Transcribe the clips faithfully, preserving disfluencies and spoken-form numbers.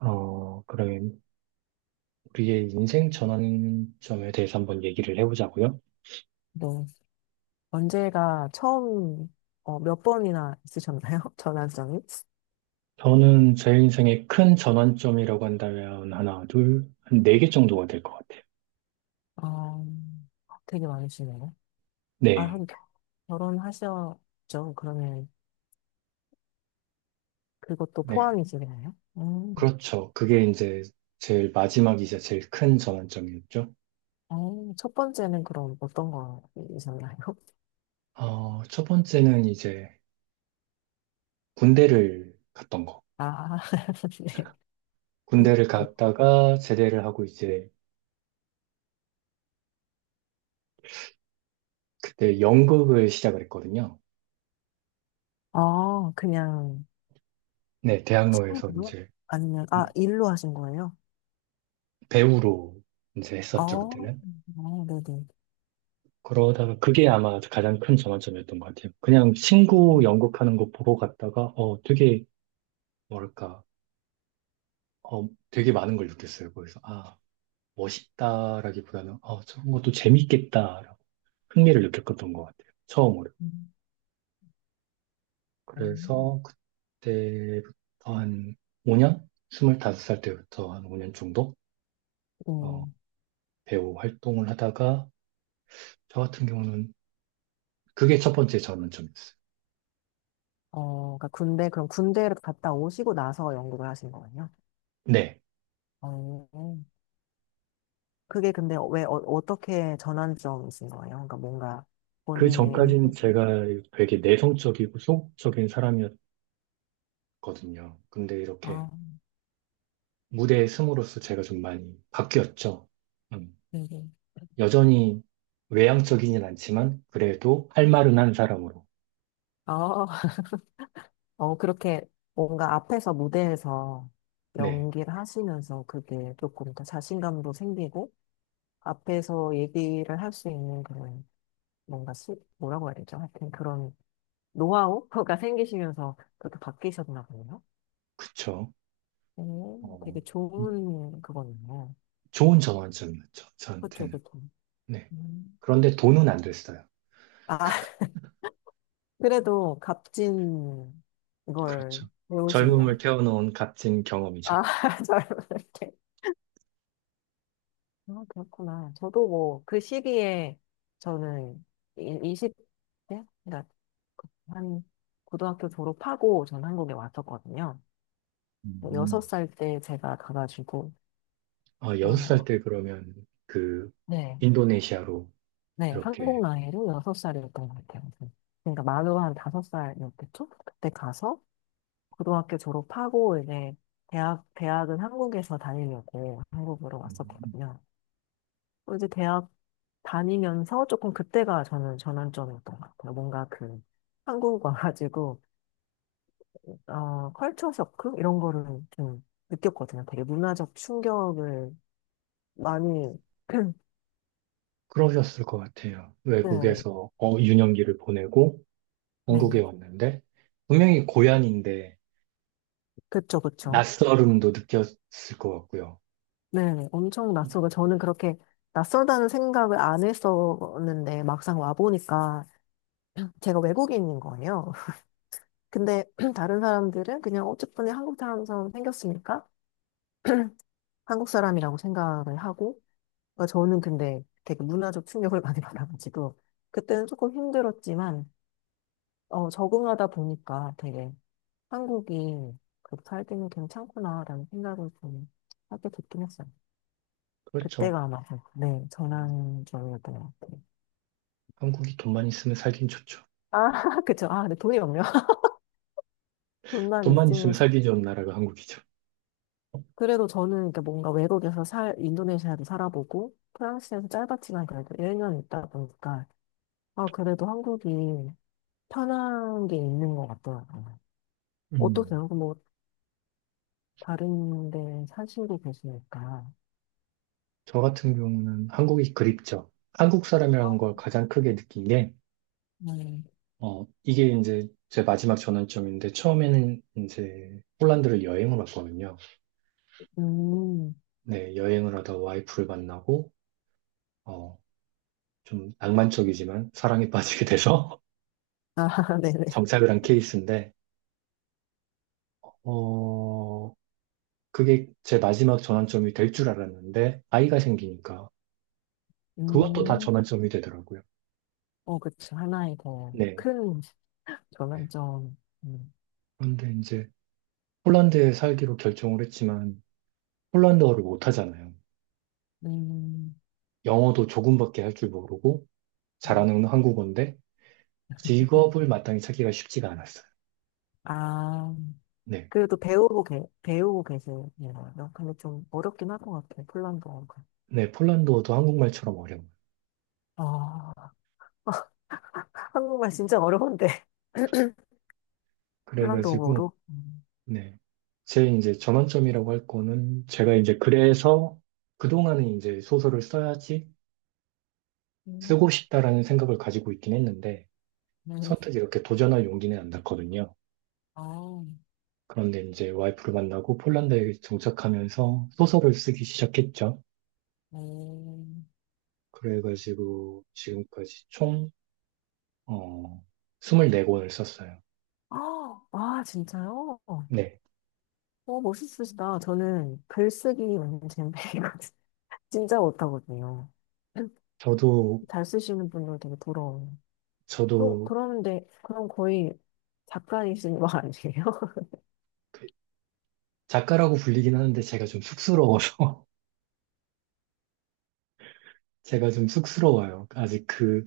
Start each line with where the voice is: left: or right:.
right: 어, 그럼 우리의 인생 전환점에 대해서 한번 얘기를 해보자고요.
left: 네. 언제가 처음, 어, 몇 번이나 있으셨나요? 전화성이?
right: 저는 제 인생의 큰 전환점이라고 한다면 하나, 둘, 한 네 개 정도가 될 것 같아요.
left: 어, 되게 많으시네요. 아,
right: 네,
left: 한 결혼하셨죠? 그러면 그것도
right: 네.
left: 포함이 되나요? 음.
right: 그렇죠. 그게 이제 제일 마지막이자 제일 큰 전환점이었죠.
left: 어, 첫 번째는 그럼 어떤 거이셨나요?
right: 어, 첫 번째는 이제 군대를 갔던 거.
left: 아, 네. 음.
right: 군대를 갔다가 제대를 하고 이제 그때 연극을 시작을 했거든요.
left: 아, 그냥
right: 네, 대학로에서
left: 차로?
right: 이제
left: 아니면, 아, 일로 하신 거예요?
right: 배우로 이제
left: 아,
right: 했었죠, 그때는.
left: 아, 네네.
right: 그러다가 그게 아마 가장 큰 전환점이었던 것 같아요. 그냥 친구
left: 음,
right: 연극하는 거 보고 갔다가, 어, 되게, 뭐랄까, 어, 되게 많은 걸 느꼈어요. 거기서, 아, 멋있다라기보다는, 어, 저런 것도 재밌겠다라고 흥미를 느꼈던 것 같아요. 처음으로.
left: 음, 음.
right: 그래서 그때부터 한 오 년? 스물다섯 살 때부터 한 오 년 정도,
left: 네.
right: 어, 배우 활동을 하다가, 저 같은 경우는 그게 첫 번째 전환점이었어요.
left: 어, 그러니까 군대, 그럼 군대를 갔다 오시고 나서 연구를 하신 거예요?
right: 네.
left: 어, 그게 근데 왜, 어, 어떻게 전환점이신 거예요? 그러니까 뭔가
right: 그
left: 본인의, 인-
right: 전까지는 제가 되게 내성적이고 소극적인 사람이었거든요. 근데 이렇게
left: 아,
right: 무대에 숨으로써 제가 좀 많이 바뀌었죠. 음,
left: 네.
right: 여전히 외향적이진 않지만 그래도 할 말은 한 사람으로.
left: 어, 어, 그렇게 뭔가 앞에서 무대에서
right: 네,
left: 연기를 하시면서 그게 조금 더 자신감도 생기고 앞에서 얘기를 할 수 있는 그런 뭔가 수, 뭐라고 해야 되죠? 하여튼 그런 노하우가 생기시면서 그렇게 바뀌셨나 보네요.
right: 그쵸.
left: 오,
right: 어,
left: 되게 좋은 그거네요.
right: 좋은 전환점이었죠,
left: 그쵸,
right: 저한테는.
left: 그쵸.
right: 네.
left: 음.
right: 그런데 돈은 안 됐어요.
left: 아, 그래도 값진 걸
right: 그렇죠.
left: 배우신 것
right: 젊음을
left: 같아요.
right: 태워놓은 값진 경험이죠.
left: 아, 잘 모르게. 아, 그렇구나. 저도 뭐, 그 시기에 저는 이십 대? 그러니까 한 고등학교 졸업하고 전 한국에 왔었거든요.
right: 음,
left: 여섯 살 때 제가 가가지고,
right: 어, 여섯 살
left: 어,
right: 때 그러면 그
left: 네.
right: 인도네시아로
left: 네, 한국
right: 이렇게
left: 나이로 여섯 살이었던 것 같아요. 네. 그러니까 만으로 한 다섯 살이었겠죠? 그때 가서 고등학교 졸업하고 이제 대학, 대학은 한국에서 다니려고 한국으로
right: 음,
left: 왔었거든요. 또 이제 대학 다니면서 조금 그때가 저는 전환점이었던 것 같아요. 뭔가 그 한국 와가지고, 어, 컬처 쇼크? 이런 거를 좀 느꼈거든요. 되게 문화적 충격을 많이,
right: 그러셨을 것 같아요.
left: 네, 네.
right: 외국에서 어, 유년기를 보내고 한국에
left: 네.
right: 왔는데 분명히 고향인데
left: 그쵸, 그쵸.
right: 낯설음도 느꼈을 것 같고요.
left: 네, 엄청 낯설고 저는 그렇게 낯설다는 생각을 안 했었는데 막상 와보니까 제가 외국인인 거예요. 근데 다른 사람들은 그냥 어쨌든 한국 사람처럼 생겼으니까 한국 사람이라고 생각을 하고, 그러니까 저는 근데 되게 문화적 충격을 많이 받아가지고 그때는 조금 힘들었지만 어, 적응하다 보니까 되게 한국이 그렇게 살 때는 괜찮구나라는 생각을 좀 하게 됐긴 했어요.
right: 그렇죠.
left: 그때가 아마 네,
right: 음,
left: 전환점이었던 것 같아요.
right: 한국이 돈만 있으면 살긴 좋죠.
left: 아, 그쵸. 아, 근데 돈이 없네요. 돈만
right: 돈만
left: 있으면.
right: 있으면
left: 좋-
right: 살기 좋은 나라가 한국이죠.
left: 그래도 저는 그러니까 뭔가 외국에서 살, 인도네시아도 살아보고, 프랑스에서 짧았지만 그래도 일 년 있다 보니까, 아, 그래도 한국이 편한 게 있는 것 같더라고요.
right: 음,
left: 어떠세요? 그럼 뭐, 다른 데 사시고 계시니까.
right: 저 같은 경우는 한국이 그립죠. 한국 사람이라는 걸 가장 크게 느낀 게,
left: 음,
right: 어, 이게 이제 제 마지막 전환점인데, 처음에는 이제 폴란드를 여행을 왔거든요.
left: 음.
right: 네, 여행을 하다 와이프를 만나고, 어, 좀 낭만적이지만 사랑에 빠지게 돼서
left: 아, 네네.
right: 정착을 한 케이스인데, 어, 그게 제 마지막 전환점이 될 줄 알았는데, 아이가 생기니까 그것도 다
left: 음,
right: 전환점이 되더라고요.
left: 어, 그쵸. 하나의 더
right: 네.
left: 큰 전환점. 음,
right: 그런데 이제 폴란드에 살기로 결정을 했지만, 폴란드어를 못하잖아요.
left: 음.
right: 영어도 조금밖에 할 줄 모르고,
left: 음.
right: 잘하는 한국어인데, 직업을 마땅히 찾기가 쉽지가 않았어요.
left: 아.
right: 네.
left: 그래도 배우고, 계, 배우고 계시네요. 근데 좀 어렵긴 할 것 같아요. 폴란드어가.
right: 네, 폴란드어도 한국말처럼 어려워요.
left: 아, 한국말 진짜 어려운데.
right: 그래가지고,
left: 폴란드어로. 음.
right: 네. 제 이제 전환점이라고 할 거는 제가 이제 그래서 그동안은 이제 소설을 써야지 쓰고
left: 음.
right: 싶다라는 생각을 가지고 있긴 했는데
left: 네.
right: 선뜻 이렇게 도전할 용기는 안 났거든요.
left: 아,
right: 그런데 이제 와이프를 만나고 폴란드에 정착하면서 소설을 쓰기 시작했죠.
left: 네.
right: 그래가지고 지금까지 총, 어, 이십사 권을 썼어요.
left: 아, 와, 진짜요?
right: 네.
left: 어, 멋있으시다. 저는 글쓰기 완전 젬병이거든요. 진짜 못하거든요.
right: 저도,
left: 잘 쓰시는 분들 되게 부러워요. 그,
right: 저도
left: 그러는데, 그럼 거의 작가이신 거 아니에요?
right: 그 작가라고 불리긴 하는데 제가 좀 쑥스러워서 제가 좀 쑥스러워요. 아직 그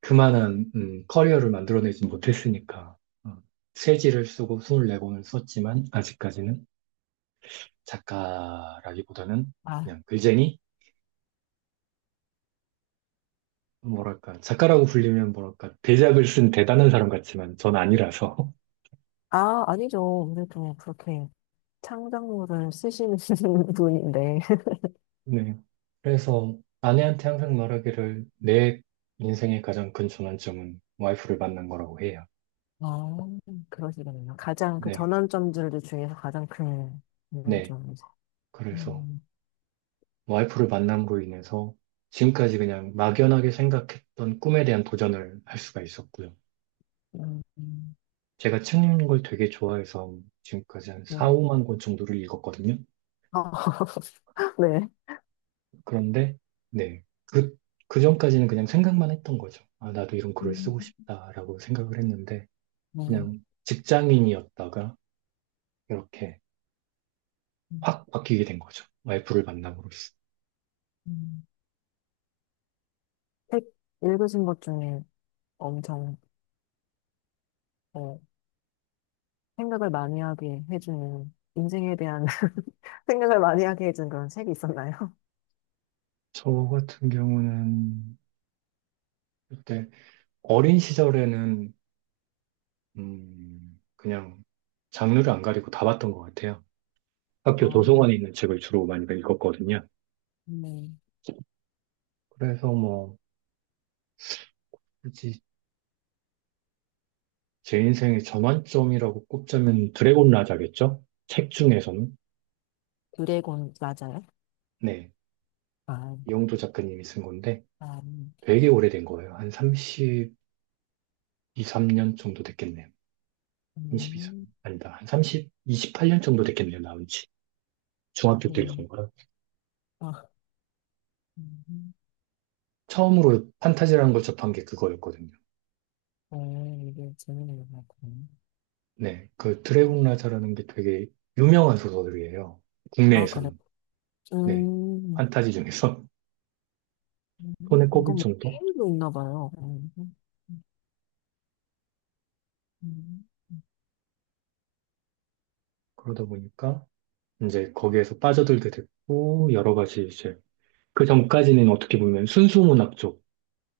right: 그만한 음, 커리어를 만들어내지 못했으니까 어, 세지를 쓰고 이십사 권을 썼지만 아직까지는 작가라기보다는
left: 아,
right: 그냥 글쟁이 뭐랄까 작가라고 불리면 뭐랄까 대작을 쓴 대단한 사람 같지만 전 아니라서
left: 아, 아니죠. 아무래도 그렇게. 창작물을 쓰시는 분인데,
right: 네. 그래서 아내한테 항상 말하기를 내 인생의 가장 큰 전환점은 와이프를 만난 거라고 해요.
left: 아, 그러시겠네요. 가장 그
right: 네,
left: 전환점들 중에서 가장 큰
right: 네.
left: 전환점이죠.
right: 그래서
left: 음,
right: 와이프를 만남으로 인해서 지금까지 그냥 막연하게 생각했던 꿈에 대한 도전을 할 수가 있었고요.
left: 음, 음,
right: 제가 책 읽는 걸 되게 좋아해서 지금까지 한 사,
left: 음.
right: 오만 권 정도를 읽었거든요.
left: 아, 네.
right: 그런데, 네. 그, 그 전까지는 그냥 생각만 했던 거죠. 아, 나도 이런 글을
left: 음.
right: 쓰고 싶다라고 생각을 했는데,
left: 네.
right: 그냥 직장인이었다가 이렇게
left: 음,
right: 확 바뀌게 된 거죠. 와이프를 만남으로써.
left: 음. 책 읽으신 것 중에 엄청 어, 생각을 많이 하게 해주는 인생에 대한 생각을 많이 하게 해준 그런 책이 있었나요?
right: 저 같은 경우는 그때 어린 시절에는 음, 그냥 장르를 안 가리고 다 봤던 것 같아요. 학교
left: 아,
right: 도서관에 있는 책을 주로 많이 읽었거든요.
left: 네.
right: 그래서 뭐, 굳이 제 인생의 전환점이라고 꼽자면 드래곤 라자겠죠? 책 중에서는.
left: 드래곤 맞아요?
right: 네.
left: 아,
right: 이영도 작가님이 쓴 건데
left: 아,
right: 되게 오래된 거예요. 한 삼십이, 삼 년 정도 됐겠네요. 삼십이, 삼
left: 음,
right: 아니다. 한 삼십, 이십팔 년 정도 됐겠네요. 나온 지. 중학교 때
left: 음,
right: 읽은 거라.
left: 아, 음,
right: 처음으로 판타지라는 걸 접한 게 그거였거든요.
left: 어, 이게 재밌는 것 같아요.
right: 네, 그 드래곤 라자라는 게 되게 유명한 소설이에요.
left: 아, 그래.
right: 국내에서는. 네,
left: 음,
right: 판타지 중에서
left: 음,
right: 손에
left: 이거
right: 꼽을
left: 뭐,
right: 정도?
left: 페이도 있나 봐요. 음, 음,
right: 그러다 보니까 이제 거기에서 빠져들게 됐고, 여러 가지 이제 그 전까지는 어떻게 보면 순수 문학 쪽,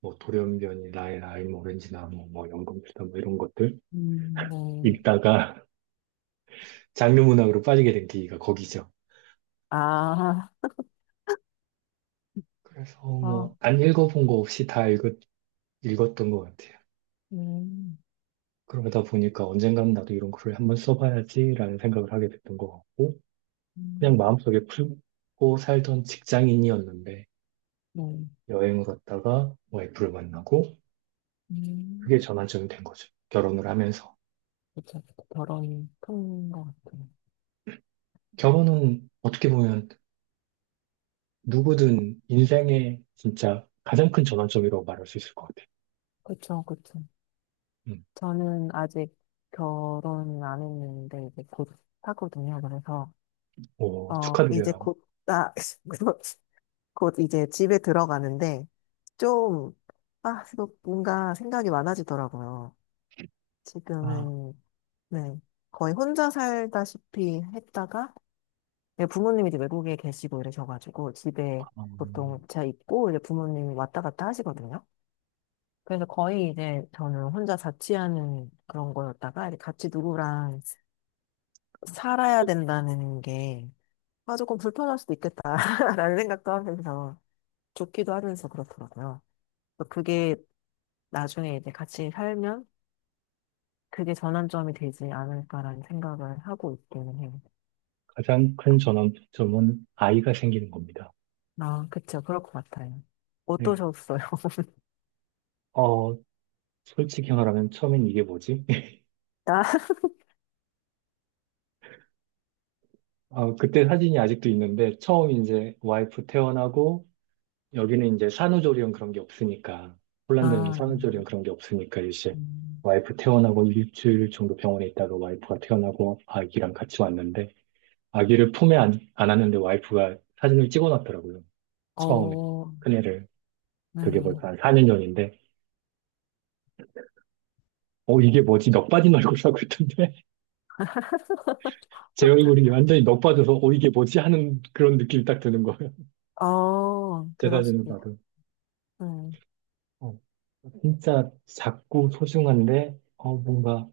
right: 뭐 돌연변이, 라이, 라임, 오렌지나 뭐, 뭐 연금술사 뭐 이런 것들
left: 음, 네.
right: 읽다가 장르 문학으로 빠지게 된 계기가 거기죠.
left: 아,
right: 그래서
left: 아,
right: 뭐 안 읽어본 거 없이 다 읽었, 읽었던 것 같아요.
left: 음,
right: 그러다 보니까 언젠가는 나도 이런 글을 한번 써봐야지라는 생각을 하게 됐던 것 같고, 그냥
left: 음,
right: 마음속에 품고 살던 직장인이었는데,
left: 네.
right: 여행을 갔다가 와이프를 만나고, 그게
left: 음,
right: 전환점이 된 거죠. 결혼을 하면서.
left: 그쵸. 결혼이 큰 것 같아요.
right: 결혼은 어떻게 보면 누구든 인생의 진짜 가장 큰 전환점이라고 말할 수 있을 것 같아요.
left: 그쵸, 그쵸.
right: 음.
left: 저는 아직 결혼 안 했는데, 이제 곧 하거든요. 그래서,
right: 오,
left: 어, 이제
right: 축하드려요.
left: 곧, 아, 곧 이제 집에 들어가는데 좀, 아, 이거 뭔가 생각이 많아지더라고요.
right: 아,
left: 지금은, 네, 거의 혼자 살다시피 했다가 네, 부모님이 이제 외국에 계시고 이러셔가지고 집에
right: 음,
left: 보통 제가 있고 이제 부모님이 왔다 갔다 하시거든요. 그래서 거의 이제 저는 혼자 자취하는 그런 거였다가 이제 같이 누구랑 살아야 된다는 게 아, 조금 불편할 수도 있겠다라는 생각도 하면서 좋기도 하면서 그렇더라고요. 그래서 그게 나중에 이제 같이 살면 그게 전환점이 되지 않을까라는 생각을 하고 있기는 해요.
right: 가장 큰 전환점은 아이가 생기는 겁니다.
left: 아, 그쵸. 그럴 것 같아요.
right: 네.
left: 어떠셨어요?
right: 어, 솔직히 말하면 처음엔 이게 뭐지?
left: 나?
right: 아, 그때 사진이 아직도 있는데 처음 이제 와이프 퇴원하고 여기는 이제 산후조리원 그런 게 없으니까 폴란드는
left: 아,
right: 산후조리원 그런 게 없으니까 이제
left: 음,
right: 와이프 퇴원하고 일주일 정도 병원에 있다가 와이프가 퇴원하고 아기랑 같이 왔는데 아기를 품에 안, 안았는데 와이프가 사진을 찍어놨더라고요. 처음에
left: 어,
right: 큰애를 그게
left: 네.
right: 벌써 한 사 년 전인데 어 이게 뭐지 넋 빠진 얼굴이라고 했던데 제 얼굴이 완전히 넋 빠져서 어 이게 뭐지 하는 그런 느낌이 딱 드는 거예요.
left: 어,
right: 제
left: 그럴
right: 사진을
left: 수도 있고.
right: 봐도.
left: 음,
right: 어, 진짜 작고 소중한데, 어, 뭔가,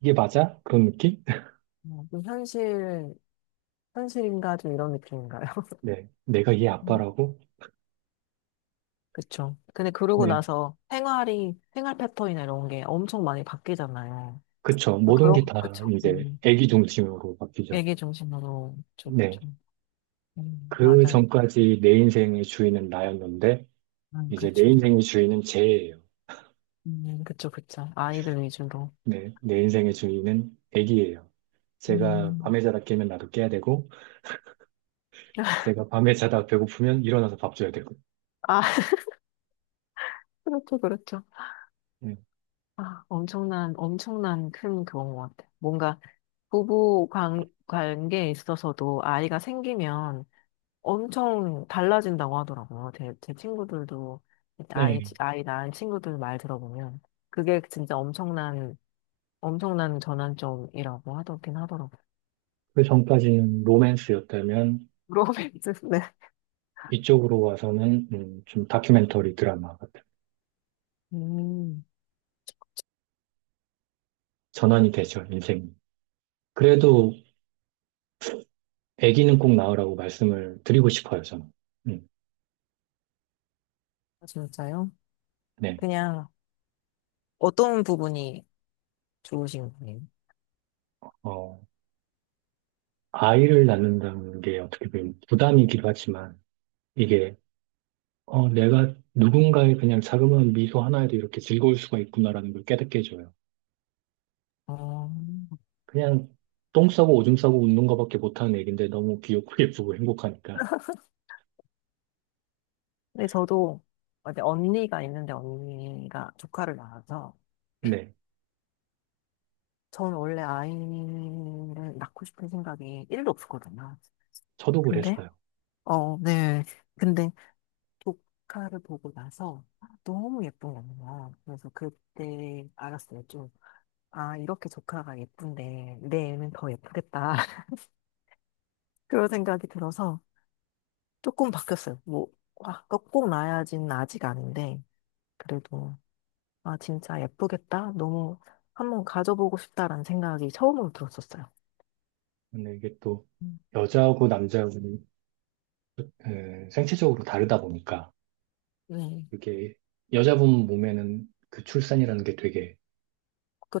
right: 이게 맞아? 그런 느낌?
left: 어, 좀 현실, 현실인가 좀 이런 느낌인가요?
right: 네. 내가 얘
left: 음,
right: 아빠라고?
left: 그쵸. 근데 그러고
right: 네.
left: 나서 생활이, 생활 패턴이나 이런 게 엄청 많이 바뀌잖아요.
right: 그쵸. 모든
left: 그런,
right: 게 다
left: 그쵸.
right: 이제
left: 음.
right: 애기 중심으로 바뀌죠.
left: 애기 중심으로, 그쵸,
right: 네.
left: 그쵸. 음,
right: 그
left: 맞아요.
right: 전까지 내 인생의 주인은 나였는데,
left: 음,
right: 이제 내
left: 그쵸.
right: 인생의 주인은 쟤예요.
left: 음, 그쵸, 그쵸. 아이들 위주로.
right: 네. 내 인생의 주인은 애기예요. 제가
left: 음.
right: 밤에 자다 깨면 나도 깨야 되고, 제가 밤에 자다 배고프면 일어나서 밥 줘야 되고.
left: 아, 그렇죠, 그렇죠.
right: 네.
left: 아, 엄청난, 엄청난 큰 그건 것 같아. 뭔가 부부 관, 관계에 있어서도 아이가 생기면 엄청 달라진다고 하더라고요. 제, 제 친구들도, 아이,
right: 네.
left: 아이 낳은 친구들 말 들어보면 그게 진짜 엄청난, 엄청난 전환점이라고 하더긴 하더라고요.
right: 그 전까지는 로맨스였다면,
left: 로맨스, 네.
right: 이쪽으로 와서는 음, 좀 다큐멘터리 드라마 같은
left: 음.
right: 전환이 되죠, 인생이. 그래도 아기는 꼭 낳으라고 말씀을 드리고 싶어요, 저는. 음,
left: 아, 진짜요?
right: 네.
left: 그냥 어떤 부분이 좋으신 거예요?
right: 어, 아이를 낳는다는 게 어떻게 보면 부담이기도 하지만 이게 어, 내가 누군가의 그냥 자그마한 미소 하나에도 이렇게 즐거울 수가 있구나라는 걸 깨닫게 해줘요.
left: 어,
right: 그냥 똥 싸고 오줌 싸고 웃는 것밖에 못하는 애기인데 너무 귀엽고 예쁘고 행복하니까.
left: 근데 저도 어제 언니가 있는데 언니가 조카를 낳아서
right: 네.
left: 저는 원래 아이를 낳고 싶은 생각이 일도 없었거든요.
right: 저도
left: 근데
right: 그랬어요.
left: 어, 네. 근데 조카를 보고 나서 너무 예쁜 거예요. 그래서 그때 알았어요. 좀, 아, 이렇게 조카가 예쁜데 내 애는 더 예쁘겠다. 그런 생각이 들어서 조금 바뀌었어요. 뭐, 와, 꼭 나야지는 아직 아닌데, 그래도, 아, 진짜 예쁘겠다. 너무 한번 가져보고 싶다라는 생각이 처음으로 들었었어요.
right: 근데 이게 또
left: 음,
right: 여자하고 남자하고 그 생체적으로 다르다 보니까
left: 네,
right: 그게 여자분 몸에는 그 출산이라는 게 되게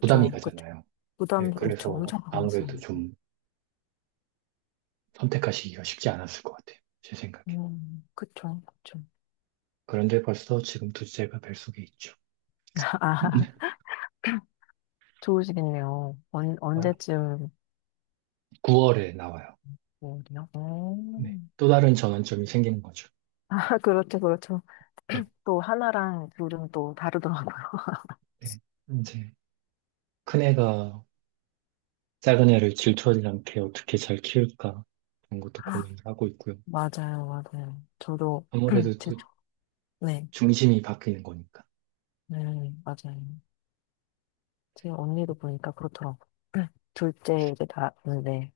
right: 부담이
left: 그쵸.
right: 가잖아요.
left: 부담,
right: 예,
left: 그쵸,
right: 그래서
left: 엄청 가봤어요.
right: 아무래도 좀 선택하시기가 쉽지 않았을 것 같아요. 제 생각에.
left: 음, 그쵸, 그쵸.
right: 그런데 벌써 지금 둘째가 뱃속에 있죠.
left: 아, 좋으시겠네요. 언, 언제쯤,
right: 구월에 나와요.
left: 뭐요?
right: 네. 또 다른 전환점이 생기는 거죠.
left: 아, 그렇죠, 그렇죠.
right: 네.
left: 또 하나랑 둘은 또 다르더라고요.
right: 네. 이제 큰애가 작은 애를 질투하지 않게 어떻게 잘 키울까 그런 것도 고민을 하고 있고요.
left: 맞아요, 맞아요. 저도,
right: 아무래도
left: 제,
right: 또
left: 네,
right: 중심이 바뀌는 거니까.
left: 네, 맞아요. 제 언니도 보니까 그렇더라고. 둘째 이제 낳았는데.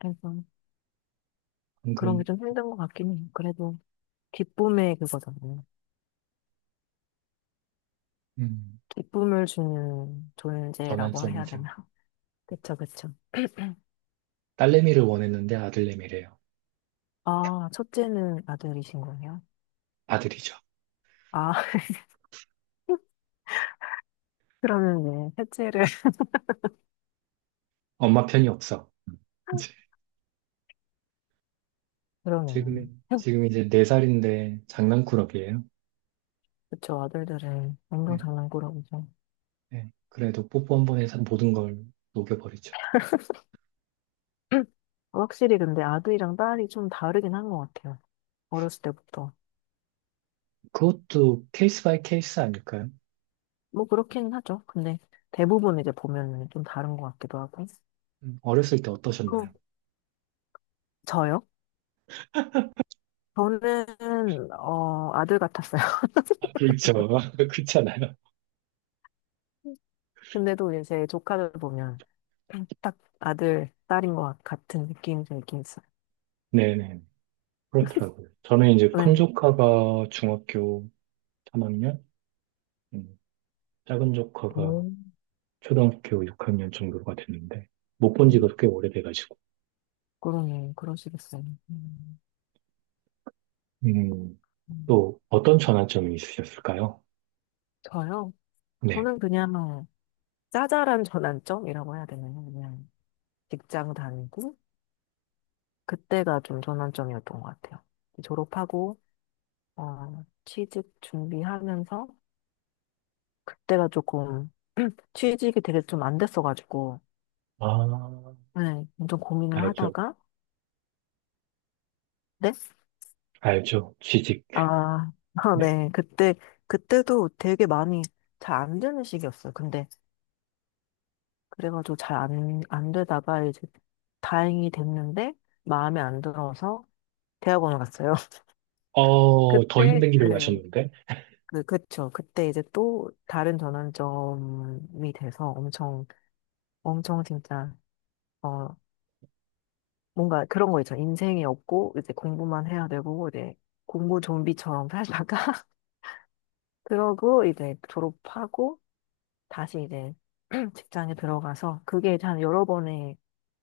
left: 그래서 그런 게
right: 방금
left: 좀 힘든 것 같긴 해요. 그래도 기쁨의 그거잖아요.
right: 음,
left: 기쁨을 주는 존재라고 해야
right: 전환점이죠.
left: 되나? 그쵸, 그쵸.
right: 딸내미를 원했는데 아들내미래요.
left: 아, 첫째는 아들이신 거예요?
right: 아들이죠.
left: 아, 그러면 네, 셋째를.
right: 엄마 편이 없어. 음. 이제
left: 그러네요.
right: 지금 지금 이제 네 살인데 장난꾸러기예요.
left: 그쵸, 아들들은 완전
right: 네,
left: 장난꾸러기죠.
right: 네. 그래도 뽀뽀 한 번에 사- 모든 걸 녹여버리죠.
left: 확실히 근데 아들이랑 딸이 좀 다르긴 한 것 같아요. 어렸을 때부터.
right: 그것도 케이스 바이 케이스 아닐까요?
left: 뭐 그렇긴 하죠. 근데 대부분 이제 보면은 좀 다른 것 같기도 하고.
right: 음. 어렸을 때
left: 그,
right: 어떠셨나요?
left: 저요? 저는, 어, 아들 같았어요.
right: 아, 그렇죠. 그렇잖아요.
left: 근데도 이제 제 조카들 보면 딱 아들, 딸인 것 같- 같은 느낌이 들긴 있어요.
right: 네네. 그렇더라고요. 저는 이제 큰
left: 네.
right: 조카가 중학교 삼 학년, 음, 작은 조카가
left: 오.
right: 초등학교 육 학년 정도가 됐는데 못 본 지가 꽤 오래돼가지고.
left: 그러네, 그러시겠어요. 음,
right: 음,
left: 음.
right: 또 어떤 전환점이 있으셨을까요?
left: 저요?
right: 네.
left: 저는 그냥 짜잘한 전환점이라고 해야 되나요? 그냥 직장 다니고, 그때가 좀 전환점이었던 것 같아요. 졸업하고, 어, 취직 준비하면서 그때가 조금 취직이 되게 좀 안 됐어가지고
right: 아,
left: 네, 엄청 고민을
right: 알죠.
left: 하다가 네?
right: 알죠. 취직.
left: 아, 아,
right: 네.
left: 네. 그때 그때도 되게 많이 잘 안 되는 시기였어요. 근데 그래가지고 잘 안, 안 되다가 이제 다행히 됐는데 마음에 안 들어서 대학원을 갔어요.
right: 어, 더
left: 그때
right: 힘든 길을
left: 네.
right: 가셨는데,
left: 그, 그쵸. 그때 이제 또 다른 전환점이 돼서 엄청, 엄청 진짜, 어, 뭔가 그런 거 있죠. 인생이 없고 이제 공부만 해야 되고 이제 공부 좀비처럼 살다가 그러고 이제 졸업하고 다시 이제 직장에 들어가서 그게 이제 한 여러 번의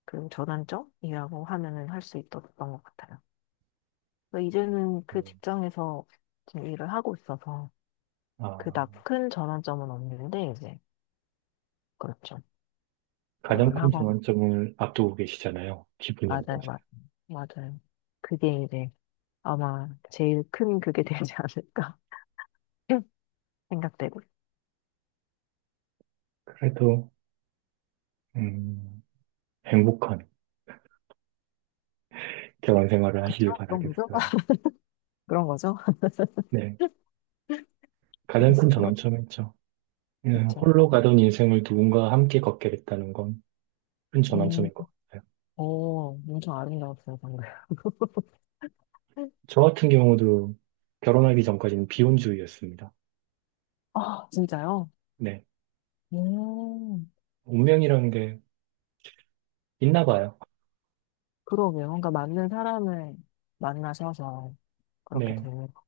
left: 그 전환점이라고 하면은 할 수 있었던 것 같아요. 그래서 이제는 그
right: 음,
left: 직장에서 지금 일을 하고 있어서
right: 아,
left: 그닥 큰 전환점은 없는데 이제 그렇죠.
right: 가장 큰
left: 결혼하고
right: 전환점을 앞두고 계시잖아요. 기분이
left: 맞아요,
right: 어떠세요?
left: 맞아요, 맞아요. 그게 이제 아마 제일 큰 그게 되지 않을까 생각되고.
right: 그래도, 음, 행복한 대원 생활을 하시길
left: 그쵸? 그런 거죠?
right: 바라겠어요.
left: 그런 거죠?
right: 네. 가장 큰
left: 데스크럽?
right: 전환점이죠. 음,
left: 그쵸.
right: 홀로 가던 인생을 누군가와 함께 걷게 됐다는 건 큰
left: 음,
right: 전환점인 것 같아요.
left: 오, 엄청 아름다웠어요, 방금.
right: 저 같은 경우도 결혼하기 전까지는 비혼주의였습니다.
left: 아, 진짜요?
right: 네.
left: 음,
right: 운명이라는 게 있나 봐요.
left: 그러게요. 그러니까 맞는 사람을 만나셔서 그렇게
right: 네.
left: 되는 거.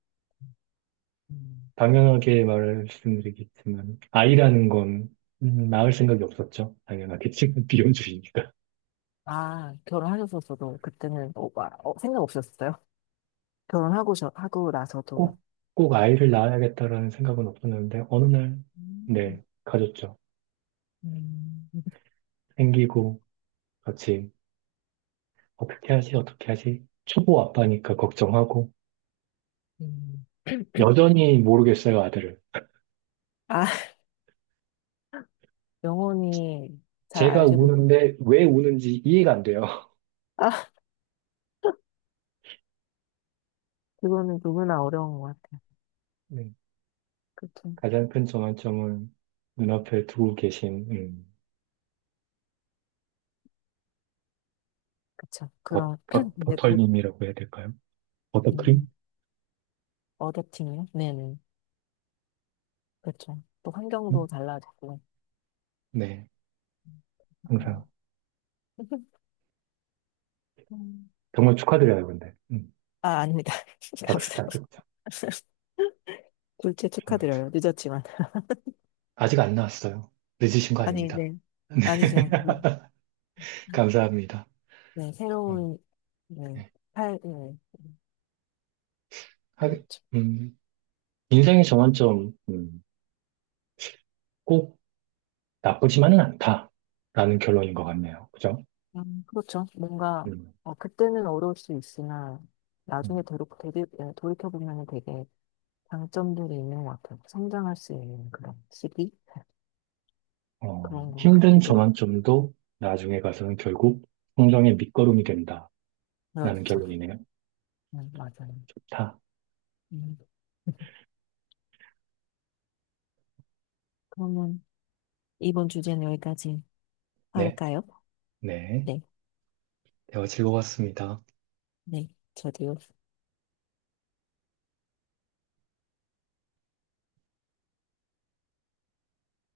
left: 음.
right: 당연하게 말씀드리겠지만, 아이라는 건 음, 낳을 생각이 없었죠. 당연하게 지금 비혼주의니까.
left: 아, 결혼하셨었어도 그때는 어, 와, 어, 생각 없으셨어요? 결혼하고 저, 하고 나서도.
right: 꼭, 꼭 아이를 낳아야겠다라는 생각은 없었는데, 어느 날,
left: 음,
right: 네, 가졌죠.
left: 음,
right: 생기고, 같이, 어떻게 하지, 어떻게 하지? 초보 아빠니까 걱정하고,
left: 음.
right: 여전히 모르겠어요, 아들을.
left: 아, 영혼이 잘
right: 제가
left: 알지 못해.
right: 우는데 왜 우는지 이해가 안 돼요.
left: 아, 그거는 누구나 어려운 것 같아요.
right: 네,
left: 그쵸.
right: 가장 큰 전환점은 눈앞에 두고 계신, 음,
left: 그쵸.
right: 버,
left: 그런,
right: 버,
left: 이제 곧
right: 버터님이라고 해야 될까요? 버터크림?
left: 음, 어댑팅이요? 네네. 그렇죠. 또
right: 음?
left: 환경도 달라지고.
right: 네, 항상.
left: 음. 음.
right: 정말 축하드려요, 근데. 음,
left: 아, 아닙니다.
right: 박수
left: 감사합니다.
right: 딱 듣죠.
left: 둘째
right: 정말
left: 축하드려요.
right: 축하.
left: 늦었지만.
right: 아직 안 나왔어요. 늦으신 거
left: 아니,
right: 아닙니다.
left: 네.
right: 네,
left: 아니죠. 음.
right: 감사합니다.
left: 네,
right: 그럼,
left: 새로운, 네,
right: 네.
left: 팔, 네.
right: 하
left: 그렇죠.
right: 음, 인생의 전환점, 음, 꼭 나쁘지만은 않다라는 결론인 것 같네요. 그죠?
left: 음, 그렇죠. 뭔가,
right: 음,
left: 어, 그때는 어려울 수 있으나,
right: 음.
left: 나중에 되로, 되리, 예, 돌이켜보면 되게 장점들이 있는 것 같아요. 성장할 수 있는 그런 시기?
right: 어,
left: 그런 것
right: 힘든
left: 같기도
right: 전환점도 나중에 가서는 결국 성장의 밑거름이 된다라는
left: 그렇죠.
right: 결론이네요.
left: 음, 맞아요.
right: 좋다.
left: 음. 그러면 이번 주제는 여기까지
right: 네,
left: 할까요?
right: 네.
left: 네,
right: 대화 즐거웠습니다.
left: 네, 저도요.